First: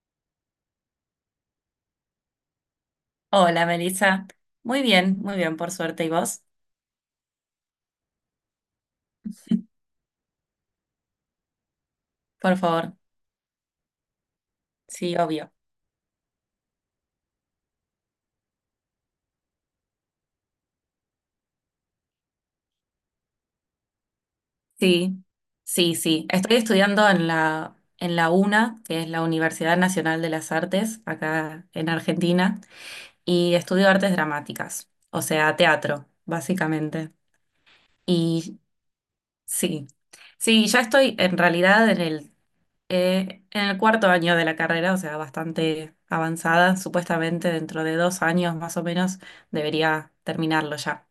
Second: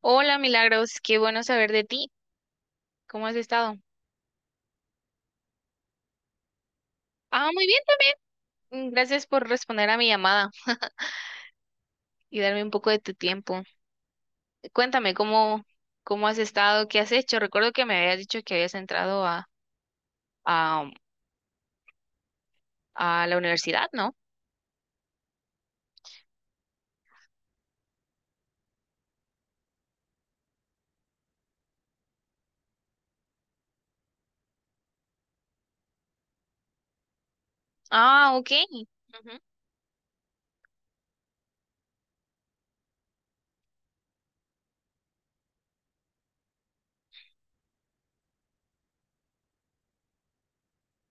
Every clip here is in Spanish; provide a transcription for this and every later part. Hola, Milagros, qué bueno saber de ti. ¿Cómo has Hola, estado? Melissa. Muy bien, por suerte. ¿Y vos? Ah, muy bien también. Gracias por responder a mi llamada y Por darme un poco favor. de tu tiempo. Cuéntame Sí, obvio. cómo, cómo has estado, qué has hecho. Recuerdo que me habías dicho que habías entrado a, a la universidad, ¿no? Sí, sí. Estoy estudiando en la UNA, que es la Universidad Nacional de las Artes, acá en Argentina, y estudio artes dramáticas, o sea, teatro, básicamente. Ah, ok. Y Ujú. sí, sí, ya estoy en realidad en en el cuarto año de la carrera, o sea, bastante avanzada. Supuestamente dentro de dos años más o menos debería terminarlo ya.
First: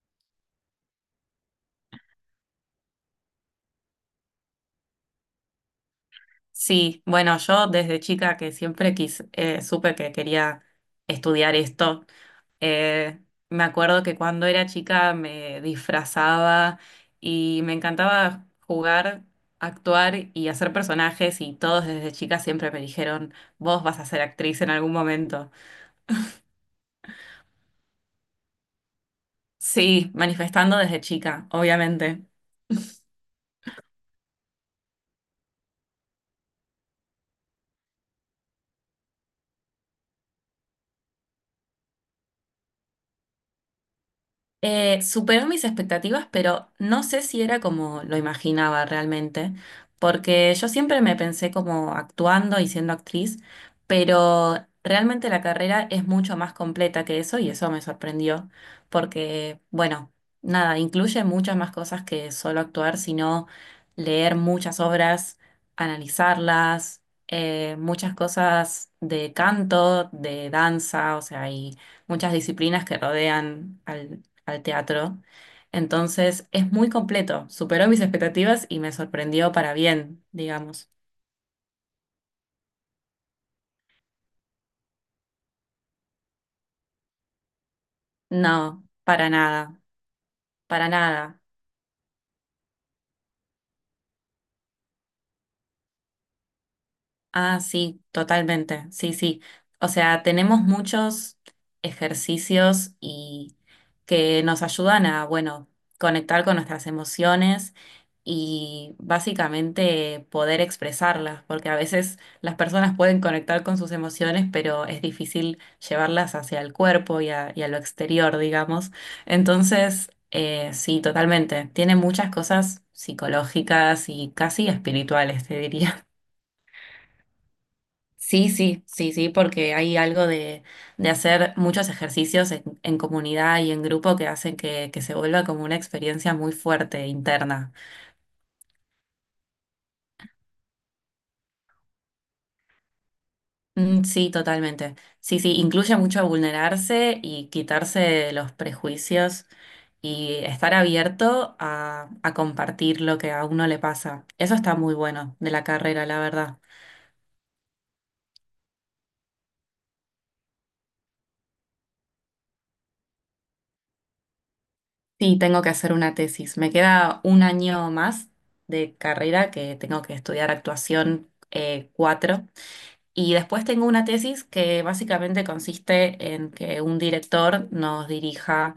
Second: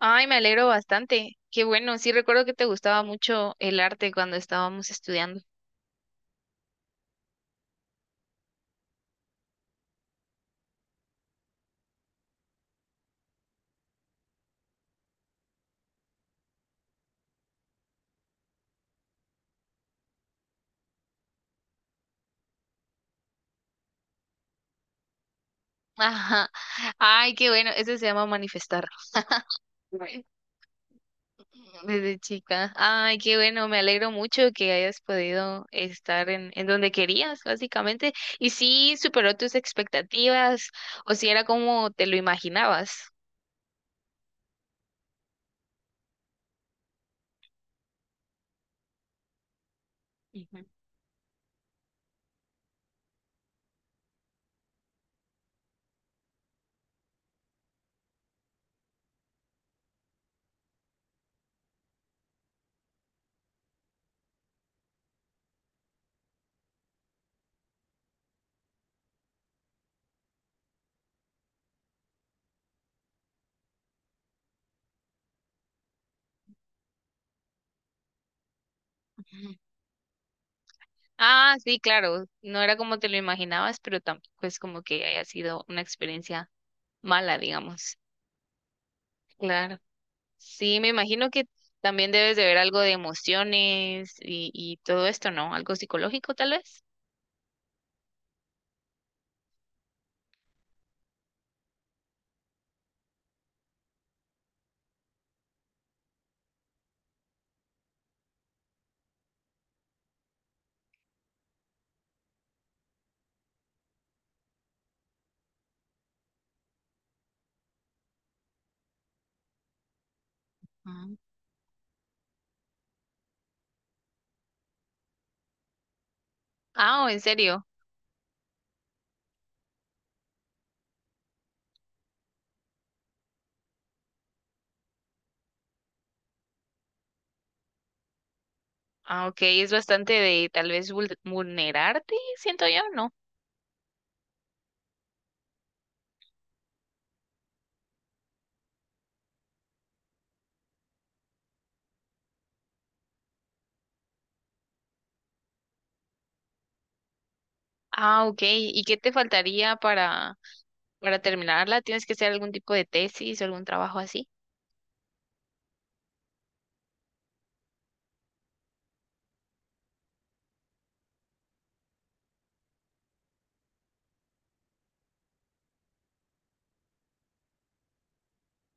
Ay, me alegro bastante. Qué bueno. Sí, recuerdo que te gustaba mucho el arte cuando estábamos estudiando. Sí, bueno, yo desde chica que siempre supe que quería estudiar esto, eh, me acuerdo que cuando era chica me disfrazaba y me encantaba jugar, actuar y hacer personajes y todos desde chica siempre me dijeron, vos vas a ser actriz en algún momento. Ajá. Ay, qué bueno. Eso se llama manifestar. Sí, manifestando desde chica, Desde obviamente. chica. Ay, qué bueno, me alegro mucho que hayas podido estar en donde querías, básicamente. Y si superó tus expectativas o si era como te lo imaginabas. Superó mis expectativas, pero no sé si era como lo imaginaba realmente, porque Ujú. yo siempre me pensé como actuando y siendo actriz, pero realmente la carrera es mucho más completa que eso y eso me sorprendió, porque, bueno, nada, incluye muchas más cosas que solo actuar, sino leer muchas obras, analizarlas, muchas cosas de canto, de danza, o sea, y muchas disciplinas que rodean al teatro. Entonces es muy completo, superó mis expectativas y me sorprendió para bien, digamos. Ah, sí, claro, no era como te lo imaginabas, pero tampoco es como que haya sido una experiencia mala, digamos. No, para Claro. nada, Sí, me para imagino nada. que también debes de ver algo de emociones y todo esto, ¿no? Algo psicológico, tal vez. Ah, sí, totalmente. Sí, sí. O sea, tenemos muchos ejercicios y que nos ayudan a, bueno, conectar con nuestras emociones y básicamente poder expresarlas, porque a veces las personas pueden conectar con sus emociones, pero es difícil llevarlas hacia el cuerpo y a lo exterior, digamos. Entonces, sí, Ujú. totalmente. Tiene muchas cosas psicológicas y casi espirituales, te diría. Ah, ¿en serio? Sí, porque hay algo de hacer muchos ejercicios en comunidad y en grupo que hacen que se vuelva como una experiencia muy fuerte, interna. Ah, ok, es bastante de tal vez vulnerarte, siento yo, ¿no? Mm, sí, totalmente. Sí, sí, incluye mucho vulnerarse y quitarse los prejuicios y estar abierto a compartir lo que a uno le pasa. Eso está muy bueno de la carrera, la verdad. Ah, ok, ¿y qué te faltaría para terminarla? ¿Tienes que hacer algún tipo de tesis o algún trabajo así? Sí, tengo que hacer una tesis. Me queda un año más de carrera que tengo que estudiar actuación 4. Y después tengo una tesis que básicamente consiste en que un director nos dirija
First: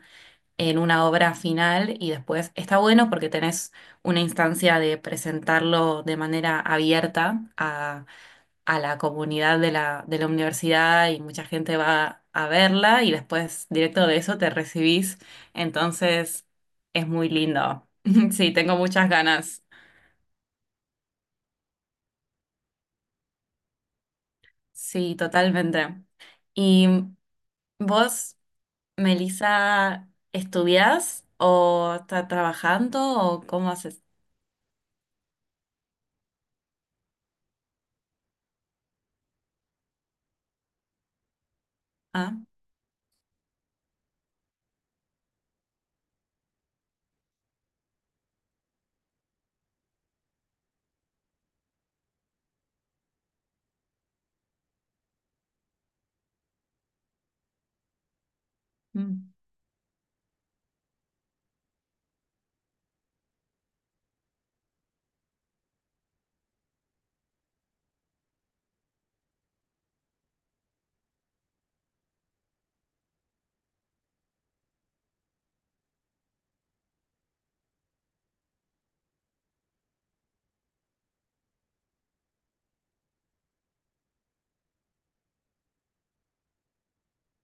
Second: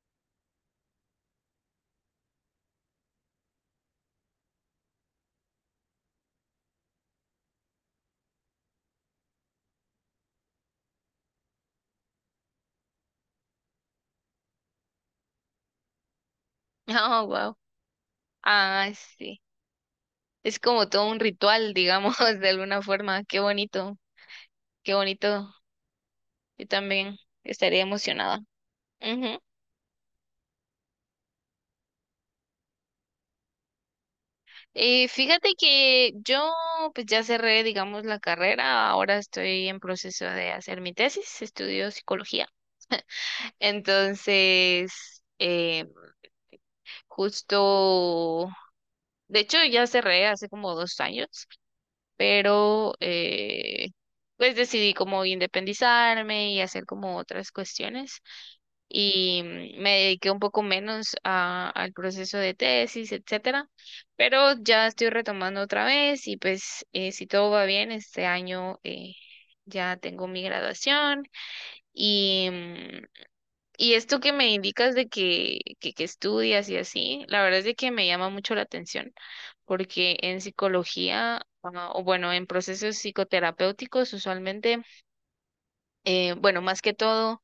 en una obra final y después está bueno porque tenés una instancia de presentarlo de manera abierta a la comunidad de de la universidad y mucha gente va a verla y después directo de eso te recibís. Entonces es Ah, muy wow. lindo. Sí, tengo Ah, muchas sí. ganas. Es como todo un ritual, digamos, de alguna forma. Qué bonito, qué Sí, bonito. totalmente. Yo ¿Y también estaría vos, emocionada. Ujú. Melissa, estudiás o estás trabajando o cómo haces? Fíjate que yo pues ya cerré, digamos, la carrera. Ahora estoy en proceso de hacer mi tesis. Estudio Ah, psicología. Entonces, justo, de hecho ya cerré hace como dos años, pero pues decidí como independizarme y hacer como otras cuestiones mm, y me dediqué un poco menos al proceso de tesis, etcétera, pero ya estoy retomando otra vez y pues si todo va bien, este año ya tengo mi graduación y... mm, y esto que me indicas de que estudias y así, la verdad es de que me llama mucho la atención, porque en psicología, ah, o bueno, en procesos psicoterapéuticos usualmente, bueno, más que todo,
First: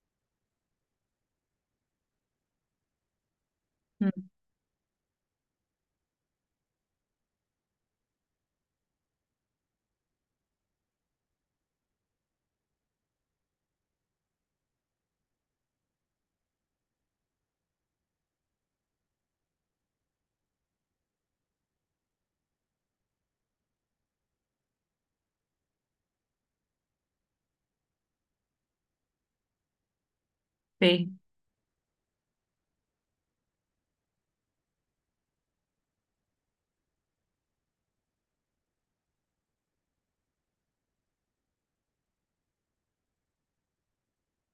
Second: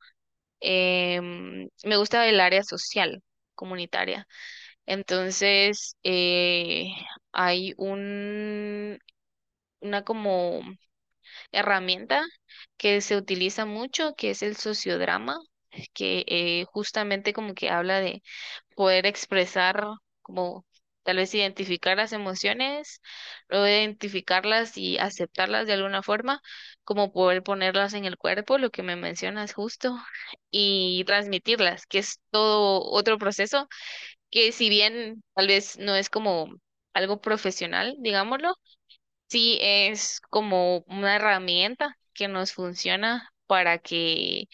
me gusta el área social, comunitaria. mm, Entonces, hay una como herramienta que se utiliza mucho, que es el sociodrama, que justamente como que habla de poder expresar, como tal vez identificar las emociones, luego identificarlas y aceptarlas de alguna forma, como poder ponerlas en el cuerpo, lo que me mencionas justo, y sí, transmitirlas, que es todo otro proceso que si bien tal vez no es como algo profesional, digámoslo, sí es como una herramienta que nos funciona para que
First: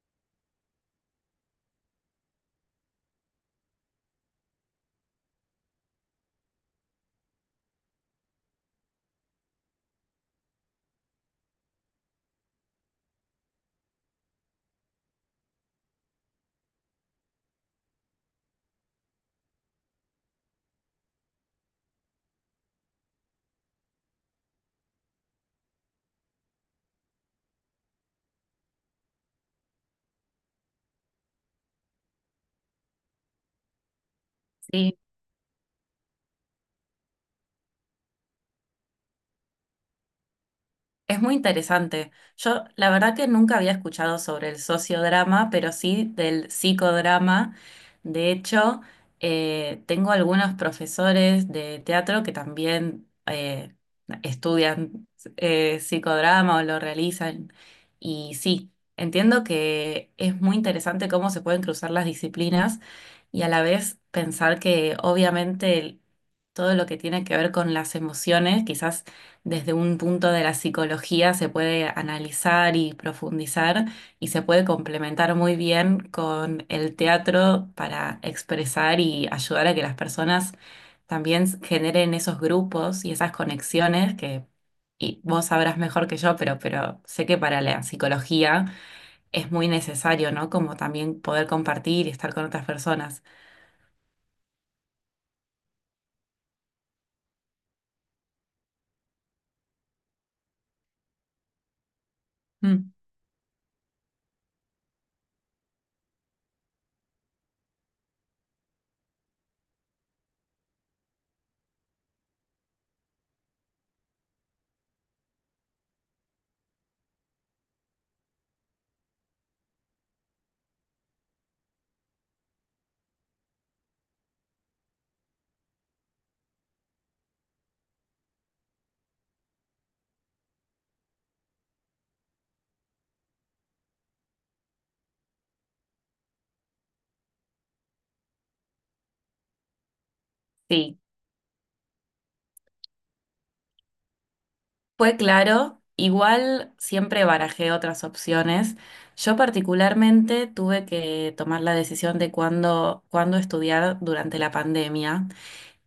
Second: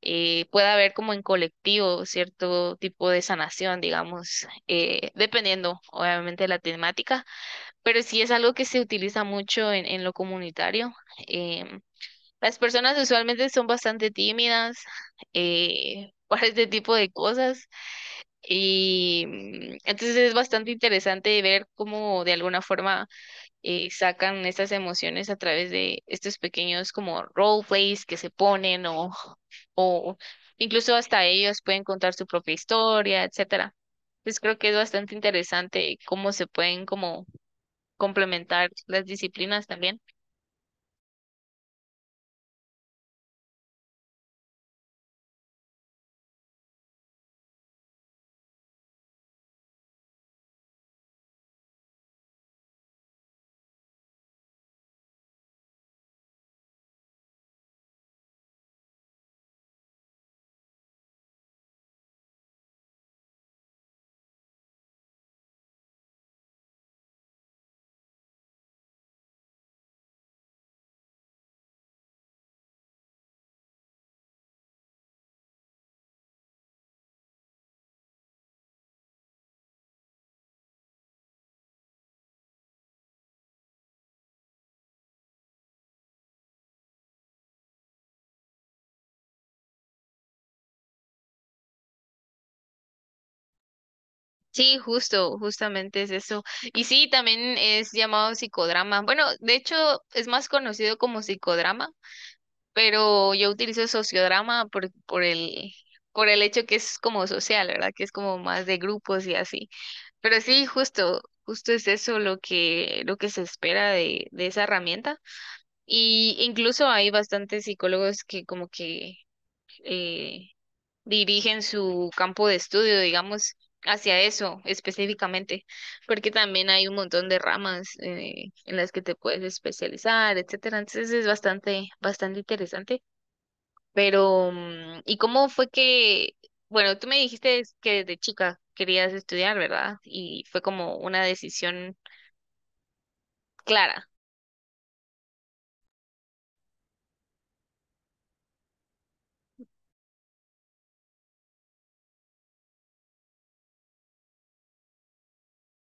pueda haber como en colectivo cierto tipo de sanación, digamos, dependiendo obviamente de la temática, pero sí es algo que se utiliza mucho en lo comunitario. Em, las personas usualmente son bastante tímidas para este tipo de cosas y entonces es bastante interesante ver cómo de alguna forma sacan estas emociones a través de estos pequeños como roleplays que se ponen o incluso hasta ellos pueden contar su propia historia, etcétera. Entonces creo que es sí. bastante interesante cómo se pueden como complementar las disciplinas también. Es muy interesante. Yo la verdad que nunca había escuchado sobre el sociodrama, pero sí del psicodrama. De hecho, tengo algunos profesores de teatro que también estudian psicodrama o lo realizan. Y sí, entiendo que es muy interesante cómo se pueden cruzar las disciplinas y a la vez pensar que obviamente todo lo que tiene que ver con las emociones, quizás desde un punto de la psicología se puede analizar y profundizar y se puede complementar muy bien con el teatro para expresar y ayudar a que las personas también generen esos grupos y esas conexiones que y vos sabrás mejor que yo, pero sé que para la psicología es muy necesario, ¿no? Como también poder compartir y estar con otras personas. Sí, justo, justamente es eso. Y sí, también es llamado psicodrama. Bueno, de hecho es más conocido como psicodrama, Mm. pero yo utilizo sociodrama por el hecho que es como social, ¿verdad? Que es como más de grupos y así. Pero sí, justo, justo es eso lo lo que se espera de esa herramienta. Y incluso hay bastantes psicólogos que como que eh, dirigen su campo de estudio, digamos, hacia eso específicamente, porque también hay un montón de ramas en las que te puedes especializar, etcétera. Entonces es bastante, bastante interesante. Pero, ¿y cómo fue que, bueno, tú me dijiste que desde chica querías estudiar, ¿verdad? Y fue como Sí, una decisión clara. fue claro, igual siempre barajé otras opciones. Yo particularmente tuve que tomar la decisión de cuándo, cuándo estudiar durante la pandemia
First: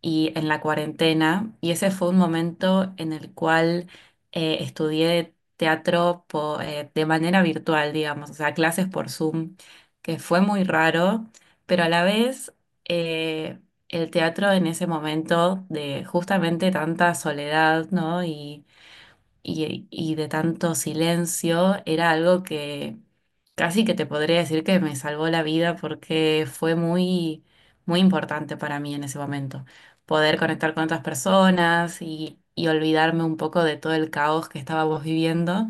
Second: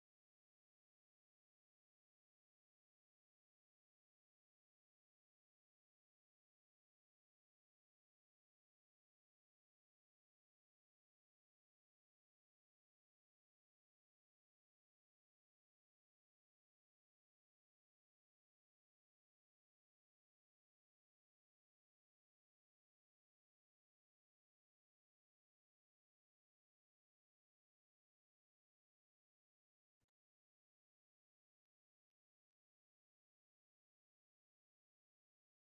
y en la cuarentena, y ese fue un momento en el cual estudié teatro de manera virtual, digamos, o sea, clases por Zoom, que fue muy raro, pero a la vez eh, el teatro en ese momento de justamente tanta soledad, ¿no? Y de tanto silencio, era algo que casi que te podría decir que me salvó la vida porque fue muy, muy importante para mí en ese momento. Poder conectar con otras personas y olvidarme un poco de todo el caos que estábamos viviendo.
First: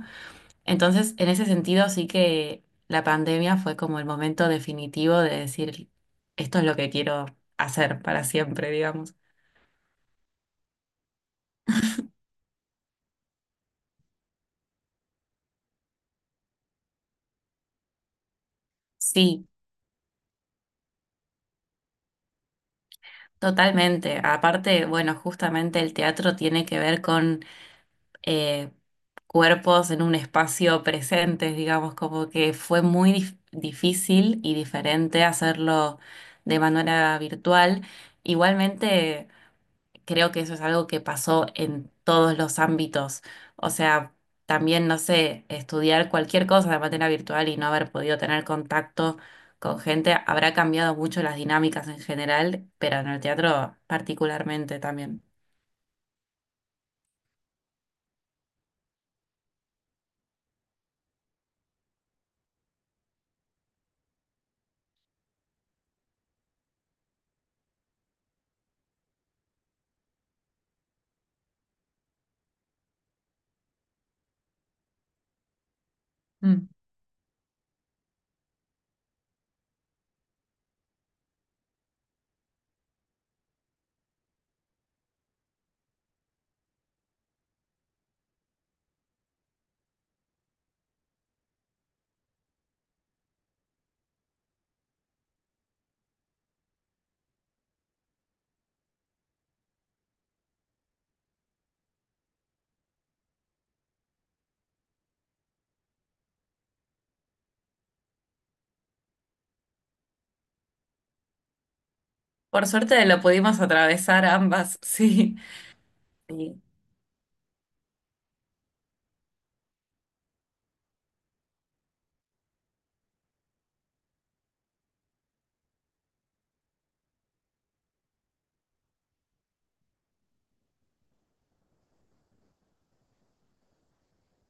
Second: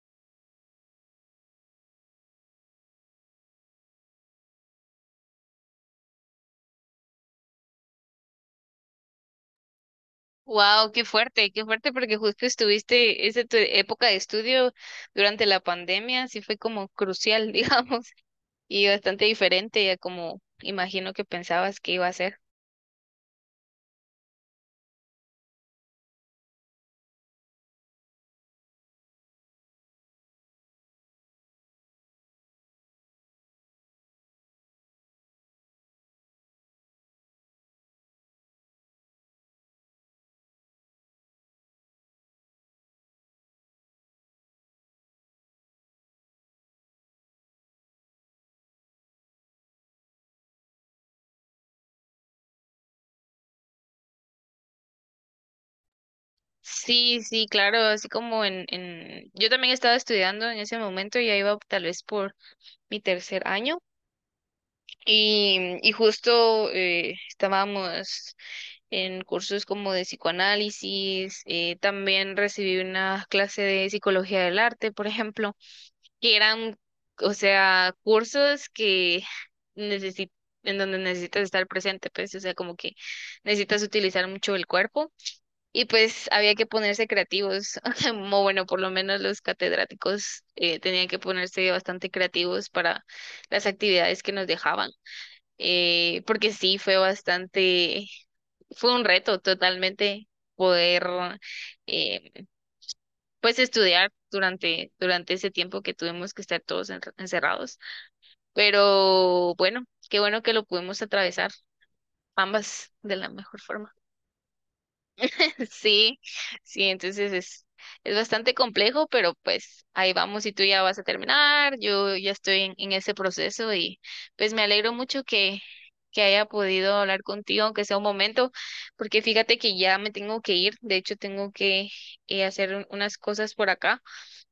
Entonces, en ese sentido, sí que la pandemia fue como el momento definitivo de decir, esto es lo que quiero hacer para siempre, digamos. Wow, qué fuerte, porque justo estuviste, esa tu época de estudio durante la pandemia, sí fue como crucial, digamos, y bastante Sí. diferente a como imagino que pensabas que iba a ser. Totalmente. Aparte, bueno, justamente el teatro tiene que ver con eh, cuerpos en un espacio presente, digamos, como que fue muy difícil y diferente hacerlo de manera virtual. Igualmente creo que eso es algo que pasó en todos los ámbitos. O sea, también, no sé, estudiar cualquier cosa de manera virtual y no haber podido tener contacto con gente habrá cambiado mucho las dinámicas en general, pero en el teatro particularmente también. Sí, sí, claro, así como yo también estaba estudiando en ese momento, ya iba tal vez por mi tercer año, y justo estábamos en cursos como de psicoanálisis, también recibí una clase de psicología del arte, por ejemplo, que Mm. eran, o sea, cursos que necesi- en donde necesitas estar presente, pues, o sea, como que necesitas utilizar mucho el cuerpo y pues había que ponerse creativos, o bueno, por lo menos los catedráticos tenían que ponerse bastante creativos para las actividades que nos dejaban, porque sí, fue bastante, fue un reto totalmente poder eh, pues estudiar durante ese tiempo que tuvimos que estar todos encerrados. Pero bueno, qué bueno que lo pudimos atravesar Por ambas suerte de lo la mejor pudimos forma. atravesar ambas, sí. Sí, Sí. sí, entonces es bastante complejo, pero pues ahí vamos y tú ya vas a terminar, yo ya estoy en ese proceso y pues me alegro mucho que haya podido hablar contigo, aunque sea un momento, porque fíjate que ya me tengo que ir, de hecho tengo que hacer unas cosas por acá,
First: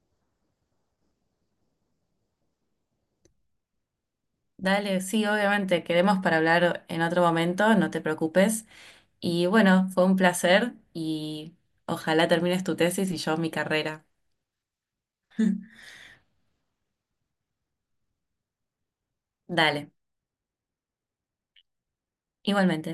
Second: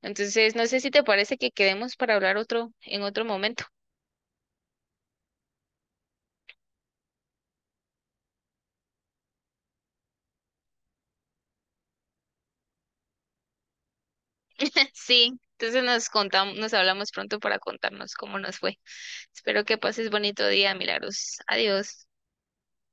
entonces no sé si te parece que quedemos para hablar otro en otro momento. Dale, sí, obviamente, quedemos para hablar en otro momento, no te preocupes. Y bueno, fue un placer y ojalá termines tu tesis y yo mi carrera. Sí, entonces nos contamos, nos hablamos pronto para contarnos cómo nos fue. Espero que Dale. pases bonito día, Milagros. Adiós. Igualmente.